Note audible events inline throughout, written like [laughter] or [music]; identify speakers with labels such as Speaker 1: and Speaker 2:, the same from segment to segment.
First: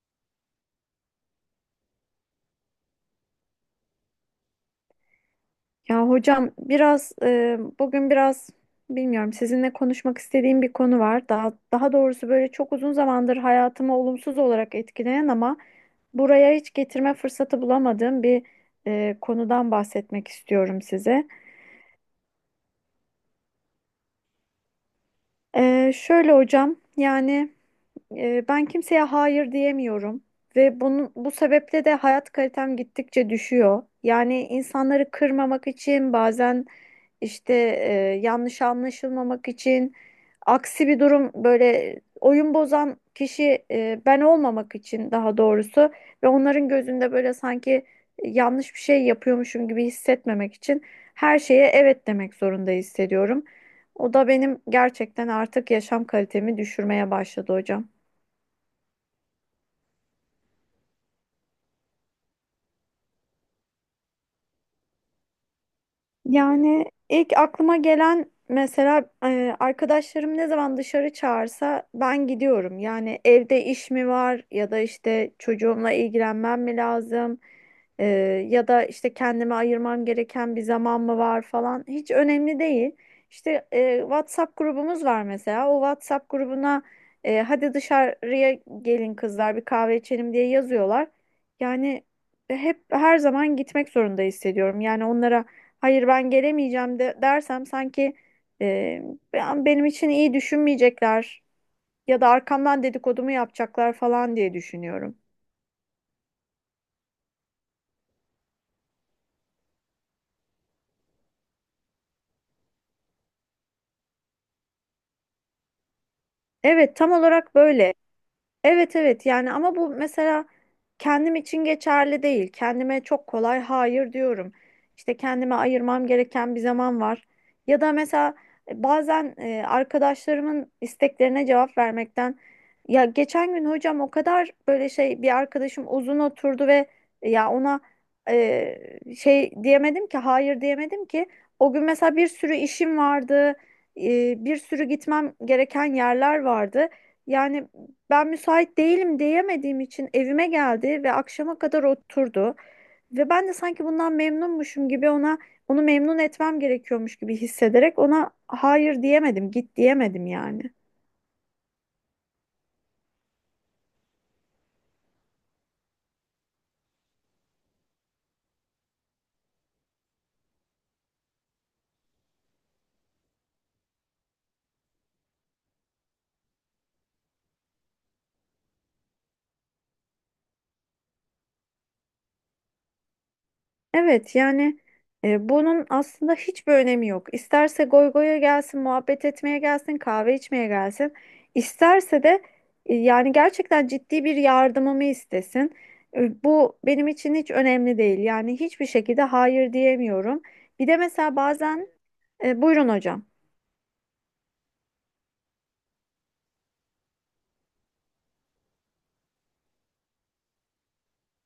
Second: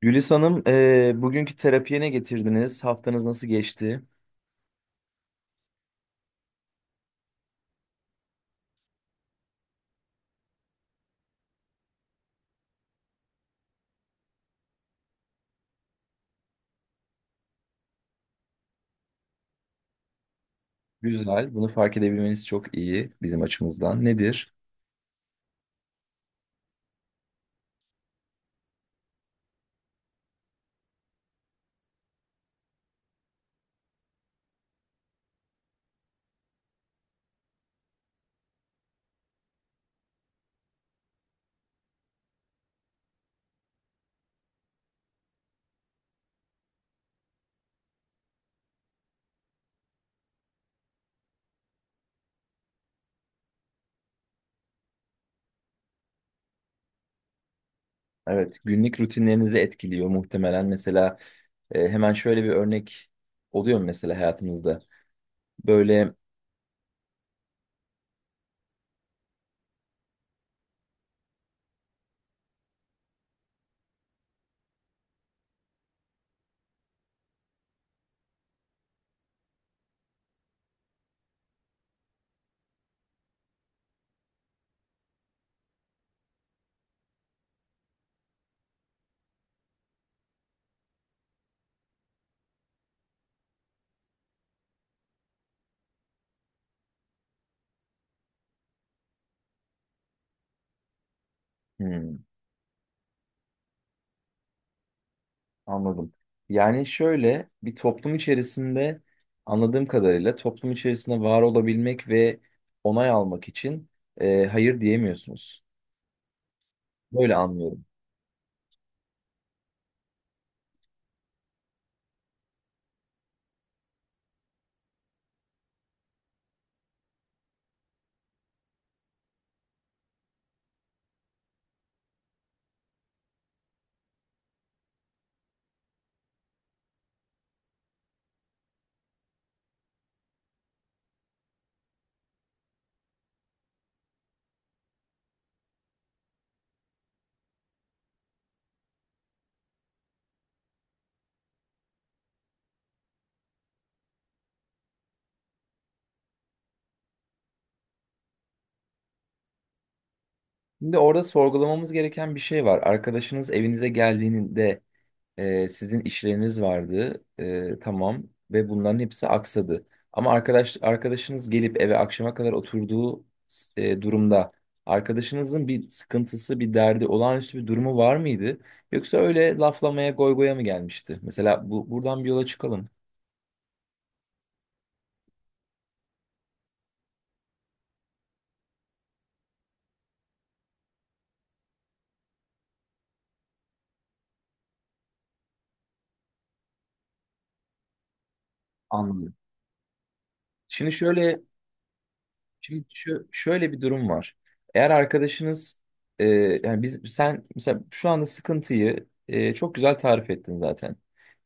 Speaker 1: Gülis Hanım, bugünkü terapiye ne getirdiniz? Haftanız nasıl geçti?
Speaker 2: Ya hocam biraz bugün biraz bilmiyorum sizinle konuşmak istediğim bir konu var. Daha doğrusu böyle çok uzun zamandır hayatımı olumsuz olarak etkileyen ama buraya hiç getirme fırsatı bulamadığım bir konudan bahsetmek istiyorum size.
Speaker 1: Güzel, bunu fark edebilmeniz çok iyi bizim açımızdan. Nedir?
Speaker 2: Şöyle hocam yani. Ben kimseye hayır diyemiyorum ve bunun bu sebeple de hayat kalitem gittikçe düşüyor. Yani insanları kırmamak için bazen işte yanlış anlaşılmamak için aksi bir durum, böyle oyun bozan kişi ben olmamak için daha doğrusu ve onların gözünde böyle sanki yanlış bir şey yapıyormuşum gibi hissetmemek için her şeye evet demek zorunda hissediyorum. O da benim gerçekten artık yaşam kalitemi düşürmeye başladı hocam.
Speaker 1: Evet, günlük rutinlerinizi etkiliyor muhtemelen. Mesela hemen şöyle bir örnek oluyor mu mesela hayatımızda? Böyle,
Speaker 2: Yani ilk aklıma gelen mesela arkadaşlarım ne zaman dışarı çağırsa ben gidiyorum. Yani evde iş mi var ya da işte çocuğumla ilgilenmem mi lazım? E, Ya da işte kendime ayırmam gereken bir zaman mı var falan hiç önemli değil. İşte WhatsApp grubumuz var mesela, o WhatsApp grubuna hadi dışarıya gelin kızlar bir kahve içelim diye yazıyorlar. Yani hep her zaman gitmek zorunda hissediyorum. Yani onlara hayır ben gelemeyeceğim de dersem sanki e, benim için iyi düşünmeyecekler ya
Speaker 1: hmm,
Speaker 2: da arkamdan dedikodumu yapacaklar falan diye düşünüyorum.
Speaker 1: anladım. Yani şöyle bir toplum içerisinde anladığım kadarıyla toplum içerisinde var olabilmek ve onay almak için hayır diyemiyorsunuz.
Speaker 2: Evet, tam
Speaker 1: Böyle
Speaker 2: olarak
Speaker 1: anlıyorum.
Speaker 2: böyle. Evet, evet, yani ama bu mesela kendim için geçerli değil. Kendime çok kolay hayır diyorum. İşte kendime ayırmam gereken bir zaman var. Ya da mesela bazen arkadaşlarımın isteklerine cevap vermekten, ya geçen gün hocam o kadar böyle şey, bir arkadaşım uzun oturdu ve ya ona diyemedim ki, hayır diyemedim ki. O gün mesela bir sürü işim vardı. Bir sürü gitmem gereken yerler vardı. Yani ben müsait değilim diyemediğim için evime geldi ve akşama kadar oturdu. Ve ben de sanki bundan memnunmuşum gibi ona, onu memnun etmem gerekiyormuş gibi hissederek ona hayır diyemedim, git diyemedim yani.
Speaker 1: Şimdi orada sorgulamamız gereken bir şey var. Arkadaşınız evinize geldiğinde sizin işleriniz vardı, tamam ve bunların hepsi aksadı. Ama arkadaşınız gelip eve akşama kadar oturduğu durumda arkadaşınızın bir sıkıntısı, bir derdi, olağanüstü bir durumu var mıydı? Yoksa öyle laflamaya, goygoya mı gelmişti? Mesela bu buradan bir yola çıkalım.
Speaker 2: Evet yani bunun aslında hiçbir önemi yok. İsterse goy goya gelsin, muhabbet etmeye gelsin, kahve içmeye gelsin. İsterse de yani gerçekten ciddi bir yardımımı istesin. Bu benim için hiç önemli değil. Yani hiçbir şekilde
Speaker 1: Anladım.
Speaker 2: hayır diyemiyorum. Bir
Speaker 1: Şimdi
Speaker 2: de mesela
Speaker 1: şöyle
Speaker 2: bazen
Speaker 1: Şimdi
Speaker 2: buyurun hocam.
Speaker 1: şu, şöyle bir durum var. Eğer arkadaşınız e, yani biz sen mesela şu anda sıkıntıyı çok güzel tarif ettin zaten.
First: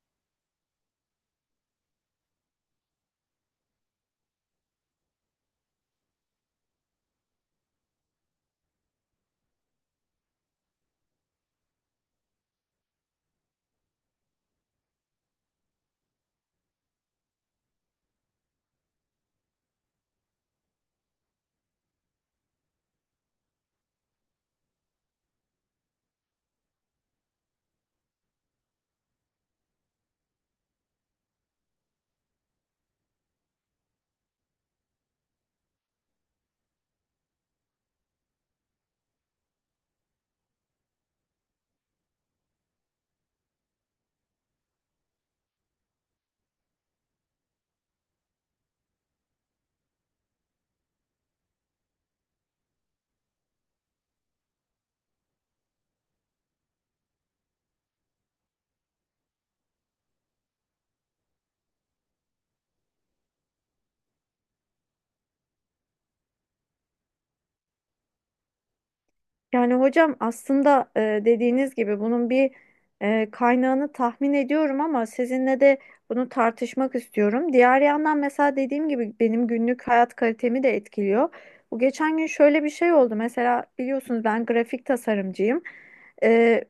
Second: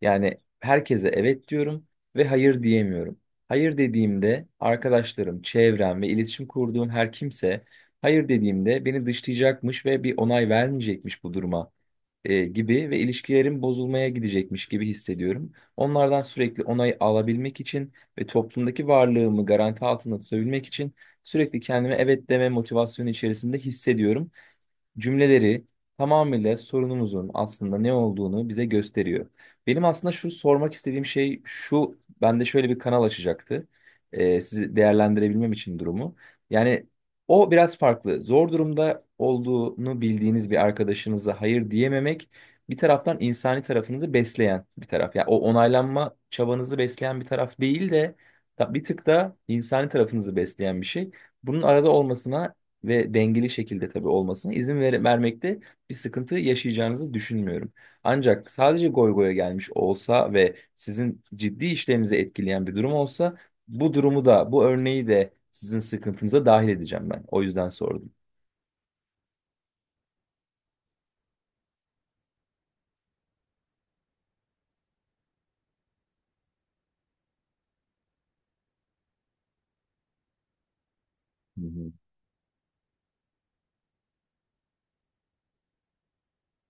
Speaker 1: Yani herkese evet diyorum ve hayır diyemiyorum. Hayır dediğimde arkadaşlarım, çevrem ve iletişim kurduğum her kimse hayır dediğimde beni dışlayacakmış ve bir onay vermeyecekmiş bu duruma gibi ve ilişkilerim bozulmaya gidecekmiş gibi hissediyorum. Onlardan sürekli onay alabilmek için ve toplumdaki varlığımı garanti altında tutabilmek için sürekli kendime evet deme motivasyonu içerisinde hissediyorum cümleleri tamamıyla sorunumuzun aslında ne olduğunu bize gösteriyor. Benim aslında şu sormak istediğim şey şu, bende şöyle bir kanal açacaktı. Sizi değerlendirebilmem için durumu. Yani o biraz farklı. Zor durumda olduğunu bildiğiniz bir arkadaşınıza hayır diyememek bir taraftan insani tarafınızı besleyen bir taraf. Yani o onaylanma çabanızı besleyen bir taraf değil de bir tık da insani tarafınızı besleyen bir şey. Bunun arada olmasına ve dengeli şekilde tabii olmasına vermekte bir sıkıntı yaşayacağınızı düşünmüyorum. Ancak sadece goy goya gelmiş olsa ve sizin ciddi işlerinizi etkileyen bir durum olsa bu durumu da bu örneği de sizin sıkıntınıza dahil edeceğim ben. O yüzden sordum.
Speaker 2: Yani hocam aslında dediğiniz gibi bunun bir kaynağını tahmin ediyorum ama sizinle de bunu tartışmak istiyorum. Diğer yandan mesela dediğim gibi benim günlük hayat kalitemi de etkiliyor.
Speaker 1: Hı
Speaker 2: Bu
Speaker 1: hı.
Speaker 2: geçen gün şöyle bir şey oldu. Mesela biliyorsunuz ben grafik tasarımcıyım. E,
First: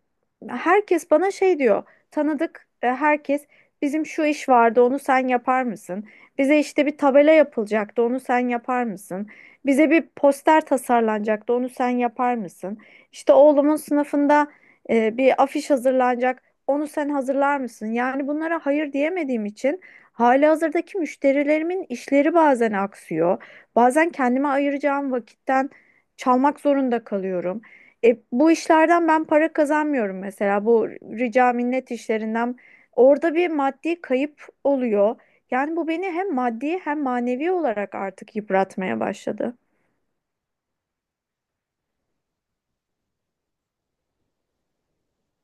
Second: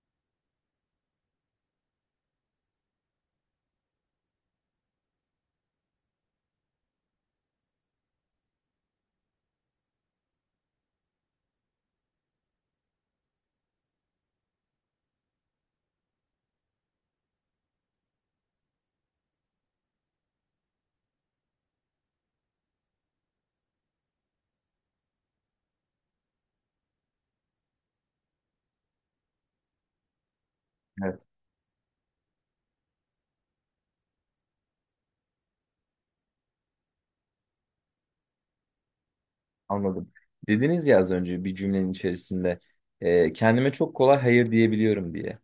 Speaker 2: Herkes bana şey diyor. Tanıdık herkes, bizim şu iş vardı onu sen yapar mısın? Bize işte bir tabela yapılacaktı, onu sen yapar mısın? Bize bir poster tasarlanacaktı, onu sen yapar mısın? İşte oğlumun sınıfında bir afiş hazırlanacak, onu sen hazırlar mısın? Yani bunlara hayır diyemediğim için halihazırdaki müşterilerimin işleri bazen aksıyor. Bazen kendime ayıracağım vakitten çalmak zorunda kalıyorum. Bu işlerden ben para kazanmıyorum mesela, bu
Speaker 1: Evet,
Speaker 2: rica minnet işlerinden. Orada bir maddi kayıp oluyor. Yani bu beni hem maddi hem manevi olarak artık yıpratmaya başladı.
Speaker 1: anladım. Dediniz ya az önce bir cümlenin içerisinde kendime çok kolay hayır diyebiliyorum diye.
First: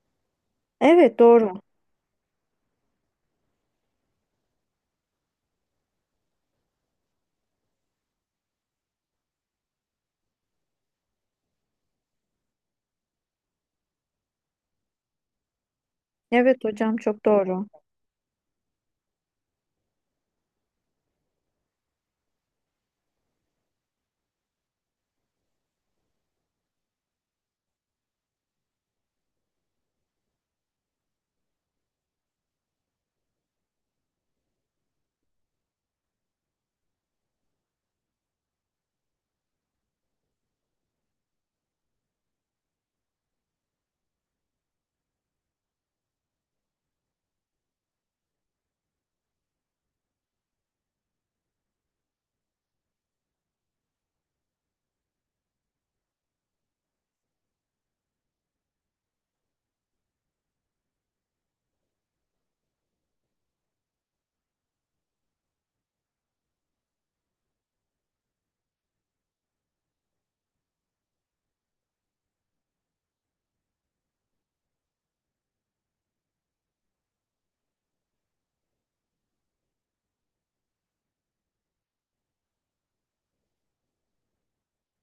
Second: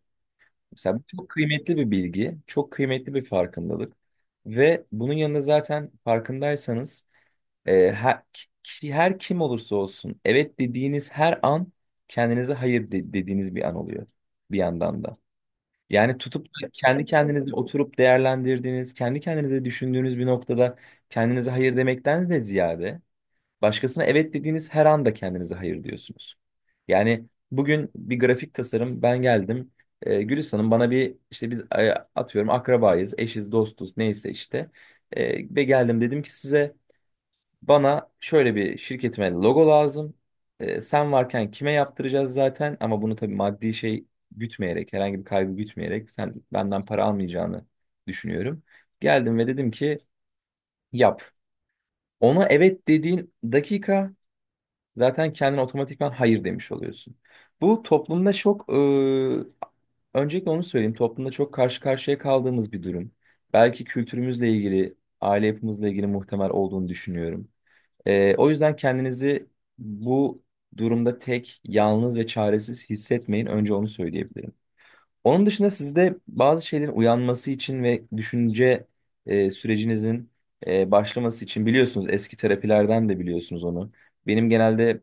Speaker 1: Mesela bu
Speaker 2: Evet,
Speaker 1: çok
Speaker 2: doğru.
Speaker 1: kıymetli bir bilgi, çok kıymetli bir farkındalık ve bunun yanında zaten farkındaysanız her kim olursa olsun evet dediğiniz her an kendinize hayır de- dediğiniz bir an oluyor bir yandan da. Yani tutup
Speaker 2: Evet
Speaker 1: da
Speaker 2: hocam,
Speaker 1: kendi
Speaker 2: çok
Speaker 1: kendinize
Speaker 2: doğru.
Speaker 1: oturup değerlendirdiğiniz, kendi kendinize düşündüğünüz bir noktada kendinize hayır demekten de ziyade başkasına evet dediğiniz her anda kendinize hayır diyorsunuz. Yani bugün bir grafik tasarım ben geldim. Gülis Hanım bana bir işte biz atıyorum akrabayız, eşiz, dostuz neyse işte. Ve geldim dedim ki size bana şöyle bir şirketime logo lazım. Sen varken kime yaptıracağız zaten ama bunu tabii maddi şey gütmeyerek, herhangi bir kaybı gütmeyerek sen benden para almayacağını düşünüyorum. Geldim ve dedim ki yap. Ona evet dediğin dakika zaten kendine otomatikman hayır demiş oluyorsun. Bu toplumda öncelikle onu söyleyeyim. Toplumda çok karşı karşıya kaldığımız bir durum. Belki kültürümüzle ilgili, aile yapımızla ilgili muhtemel olduğunu düşünüyorum. O yüzden kendinizi bu durumda tek, yalnız ve çaresiz hissetmeyin. Önce onu söyleyebilirim. Onun dışında sizde bazı şeylerin uyanması için ve düşünce sürecinizin başlaması için biliyorsunuz eski terapilerden de biliyorsunuz onu. Benim genelde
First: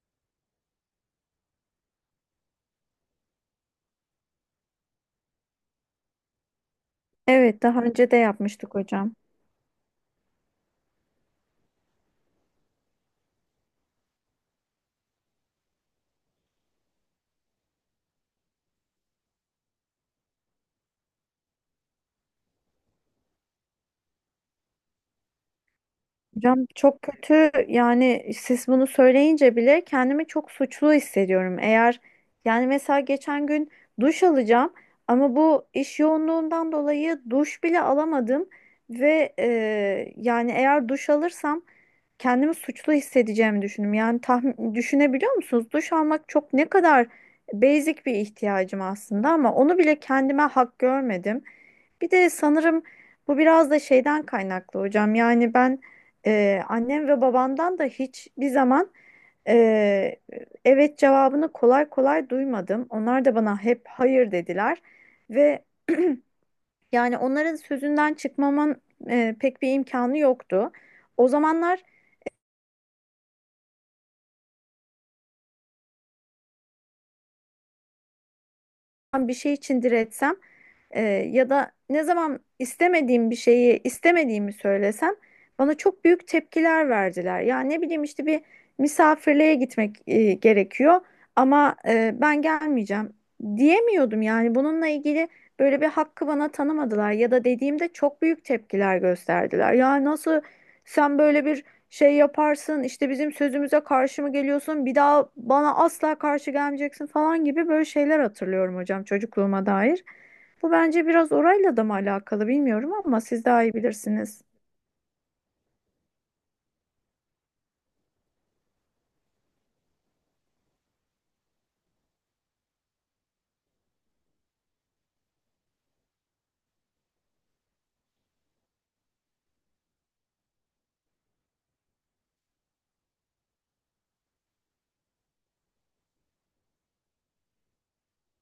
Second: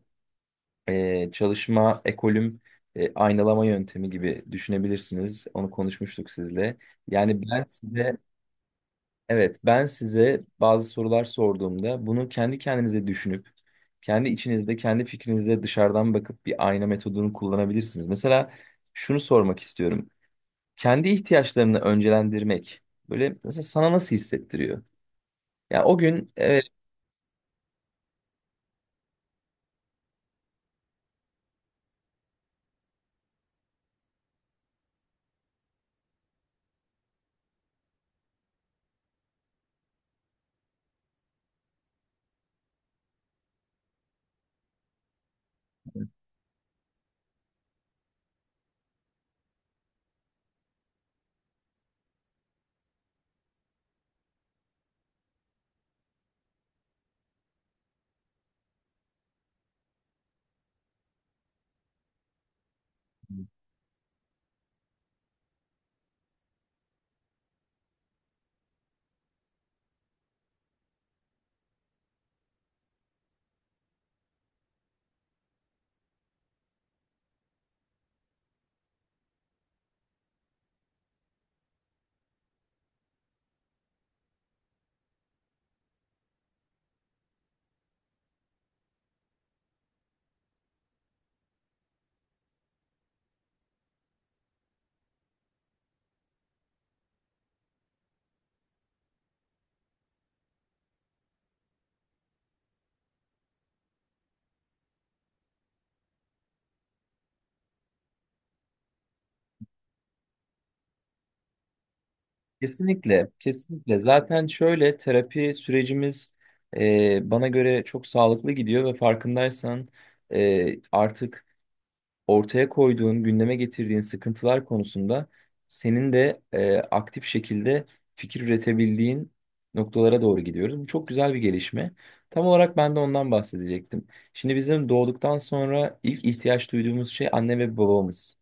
Speaker 1: çalışma ekolüm aynalama yöntemi gibi düşünebilirsiniz. Onu konuşmuştuk sizle. Yani
Speaker 2: Evet,
Speaker 1: ben
Speaker 2: daha önce
Speaker 1: size
Speaker 2: de yapmıştık hocam.
Speaker 1: Evet, ben size bazı sorular sorduğumda bunu kendi kendinize düşünüp, kendi içinizde, kendi fikrinizde dışarıdan bakıp bir ayna metodunu kullanabilirsiniz. Mesela şunu sormak istiyorum. Kendi ihtiyaçlarını öncelendirmek, böyle mesela sana nasıl hissettiriyor? Ya o gün evet,
Speaker 2: Hocam çok kötü, yani siz bunu söyleyince bile kendimi çok suçlu hissediyorum. Eğer, yani mesela geçen gün duş alacağım ama bu iş yoğunluğundan dolayı duş bile alamadım ve yani eğer duş alırsam kendimi suçlu hissedeceğimi düşündüm. Yani tahmin, düşünebiliyor musunuz? Duş almak çok, ne kadar basic bir ihtiyacım aslında ama onu bile kendime hak görmedim. Bir de sanırım bu biraz da şeyden kaynaklı hocam. Yani ben annem ve babamdan da hiçbir zaman ee, evet cevabını kolay kolay duymadım. Onlar da bana hep hayır dediler ve [clears throat] yani onların sözünden çıkmamın pek bir imkanı yoktu. O zamanlar bir şey için diretsem ya da ne zaman istemediğim bir şeyi istemediğimi söylesem bana çok büyük tepkiler verdiler. Ya ne bileyim, işte bir misafirliğe gitmek gerekiyor ama ben gelmeyeceğim diyemiyordum, yani bununla ilgili böyle bir hakkı bana tanımadılar ya da dediğimde çok büyük tepkiler gösterdiler. Ya nasıl sen böyle bir şey yaparsın, işte bizim sözümüze karşı mı geliyorsun, bir daha bana asla karşı gelmeyeceksin falan gibi böyle şeyler hatırlıyorum hocam çocukluğuma dair. Bu bence biraz orayla da mı alakalı bilmiyorum ama
Speaker 1: kesinlikle,
Speaker 2: siz daha iyi
Speaker 1: kesinlikle.
Speaker 2: bilirsiniz.
Speaker 1: Zaten şöyle terapi sürecimiz bana göre çok sağlıklı gidiyor ve farkındaysan artık ortaya koyduğun, gündeme getirdiğin sıkıntılar konusunda senin de aktif şekilde fikir üretebildiğin noktalara doğru gidiyoruz. Bu çok güzel bir gelişme. Tam olarak ben de ondan bahsedecektim. Şimdi bizim doğduktan sonra ilk ihtiyaç duyduğumuz şey anne ve babamız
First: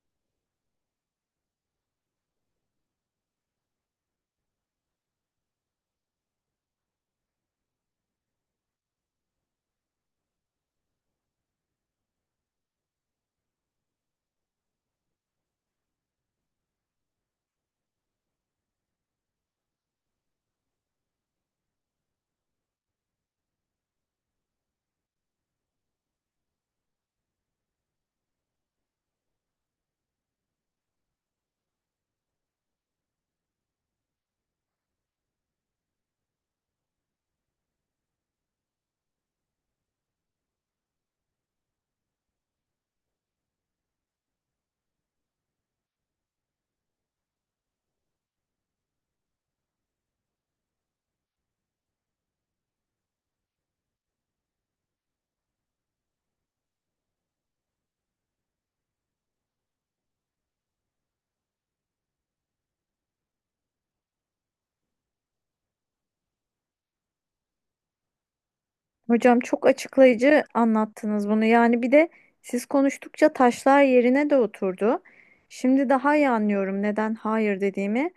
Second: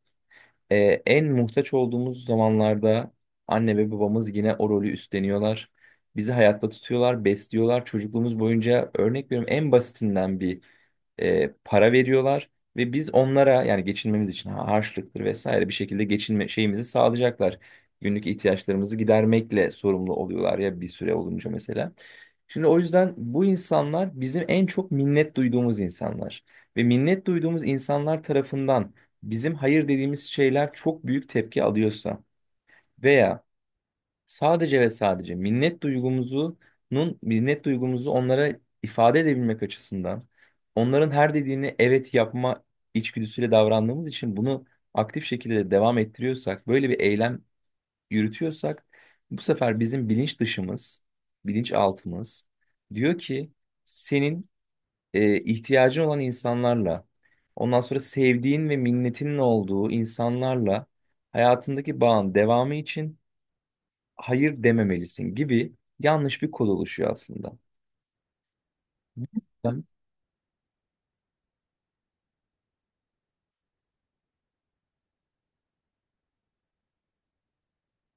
Speaker 1: e, en muhtaç olduğumuz zamanlarda anne ve babamız yine o rolü üstleniyorlar. Bizi hayatta tutuyorlar, besliyorlar. Çocukluğumuz boyunca örnek veriyorum en basitinden bir para veriyorlar ve biz onlara yani geçinmemiz için harçlıktır vesaire bir şekilde geçinme şeyimizi sağlayacaklar. Günlük ihtiyaçlarımızı gidermekle sorumlu oluyorlar ya bir süre olunca mesela. Şimdi o yüzden bu insanlar bizim en çok minnet duyduğumuz insanlar ve minnet duyduğumuz insanlar tarafından bizim hayır dediğimiz şeyler çok büyük tepki alıyorsa veya sadece ve sadece minnet duygumuzu onlara ifade edebilmek açısından onların her dediğini evet yapma içgüdüsüyle davrandığımız için bunu aktif şekilde devam ettiriyorsak, böyle bir eylem yürütüyorsak bu sefer bizim bilinç dışımız, bilinç altımız diyor ki senin ihtiyacın olan insanlarla, ondan sonra sevdiğin ve minnetinin olduğu insanlarla hayatındaki bağın devamı için hayır dememelisin gibi yanlış bir kod oluşuyor aslında.
Speaker 2: Hocam çok açıklayıcı anlattınız bunu. Yani bir de siz konuştukça taşlar yerine de oturdu. Şimdi daha iyi anlıyorum neden hayır dediğimi.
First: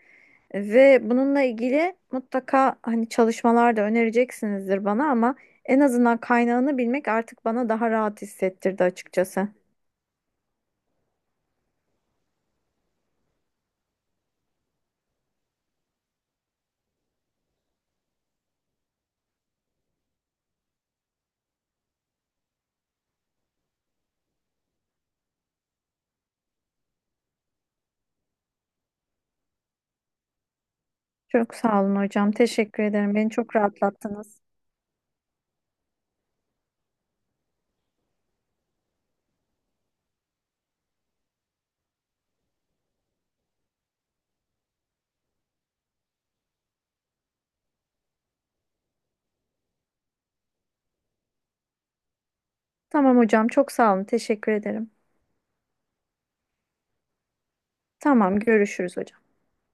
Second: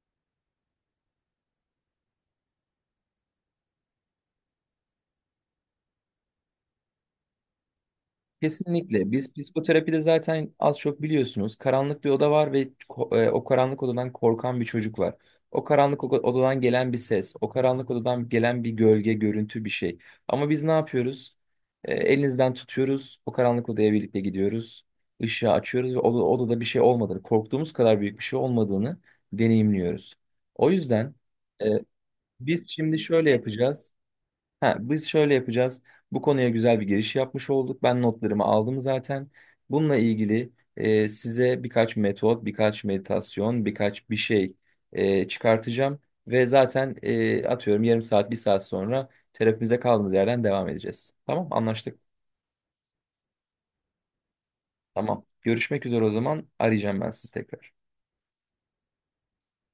Speaker 2: Ve bununla ilgili mutlaka hani çalışmalar da önereceksinizdir bana ama en azından kaynağını bilmek artık bana daha rahat hissettirdi
Speaker 1: Kesinlikle. Biz
Speaker 2: açıkçası.
Speaker 1: psikoterapide zaten az çok biliyorsunuz. Karanlık bir oda var ve o karanlık odadan korkan bir çocuk var. Odadan gelen bir ses, o karanlık odadan gelen bir gölge, görüntü bir şey. Ama biz ne yapıyoruz? Elinizden tutuyoruz, o karanlık odaya birlikte gidiyoruz. Işığı açıyoruz ve odada bir şey olmadığını, korktuğumuz kadar büyük bir şey olmadığını deneyimliyoruz. O yüzden
Speaker 2: Çok
Speaker 1: e,
Speaker 2: sağ olun hocam.
Speaker 1: biz
Speaker 2: Teşekkür
Speaker 1: şimdi
Speaker 2: ederim.
Speaker 1: şöyle
Speaker 2: Beni çok
Speaker 1: yapacağız.
Speaker 2: rahatlattınız.
Speaker 1: Ha, biz şöyle yapacağız. Bu konuya güzel bir giriş yapmış olduk. Ben notlarımı aldım zaten. Bununla ilgili size birkaç metot, birkaç meditasyon, birkaç bir şey çıkartacağım. Ve zaten atıyorum yarım saat, bir saat sonra terapimize kaldığımız yerden devam edeceğiz. Tamam, anlaştık.
Speaker 2: Tamam hocam, çok sağ olun. Teşekkür ederim.
Speaker 1: Tamam. Görüşmek üzere o zaman. Arayacağım ben sizi tekrar.
Speaker 2: Tamam, görüşürüz hocam.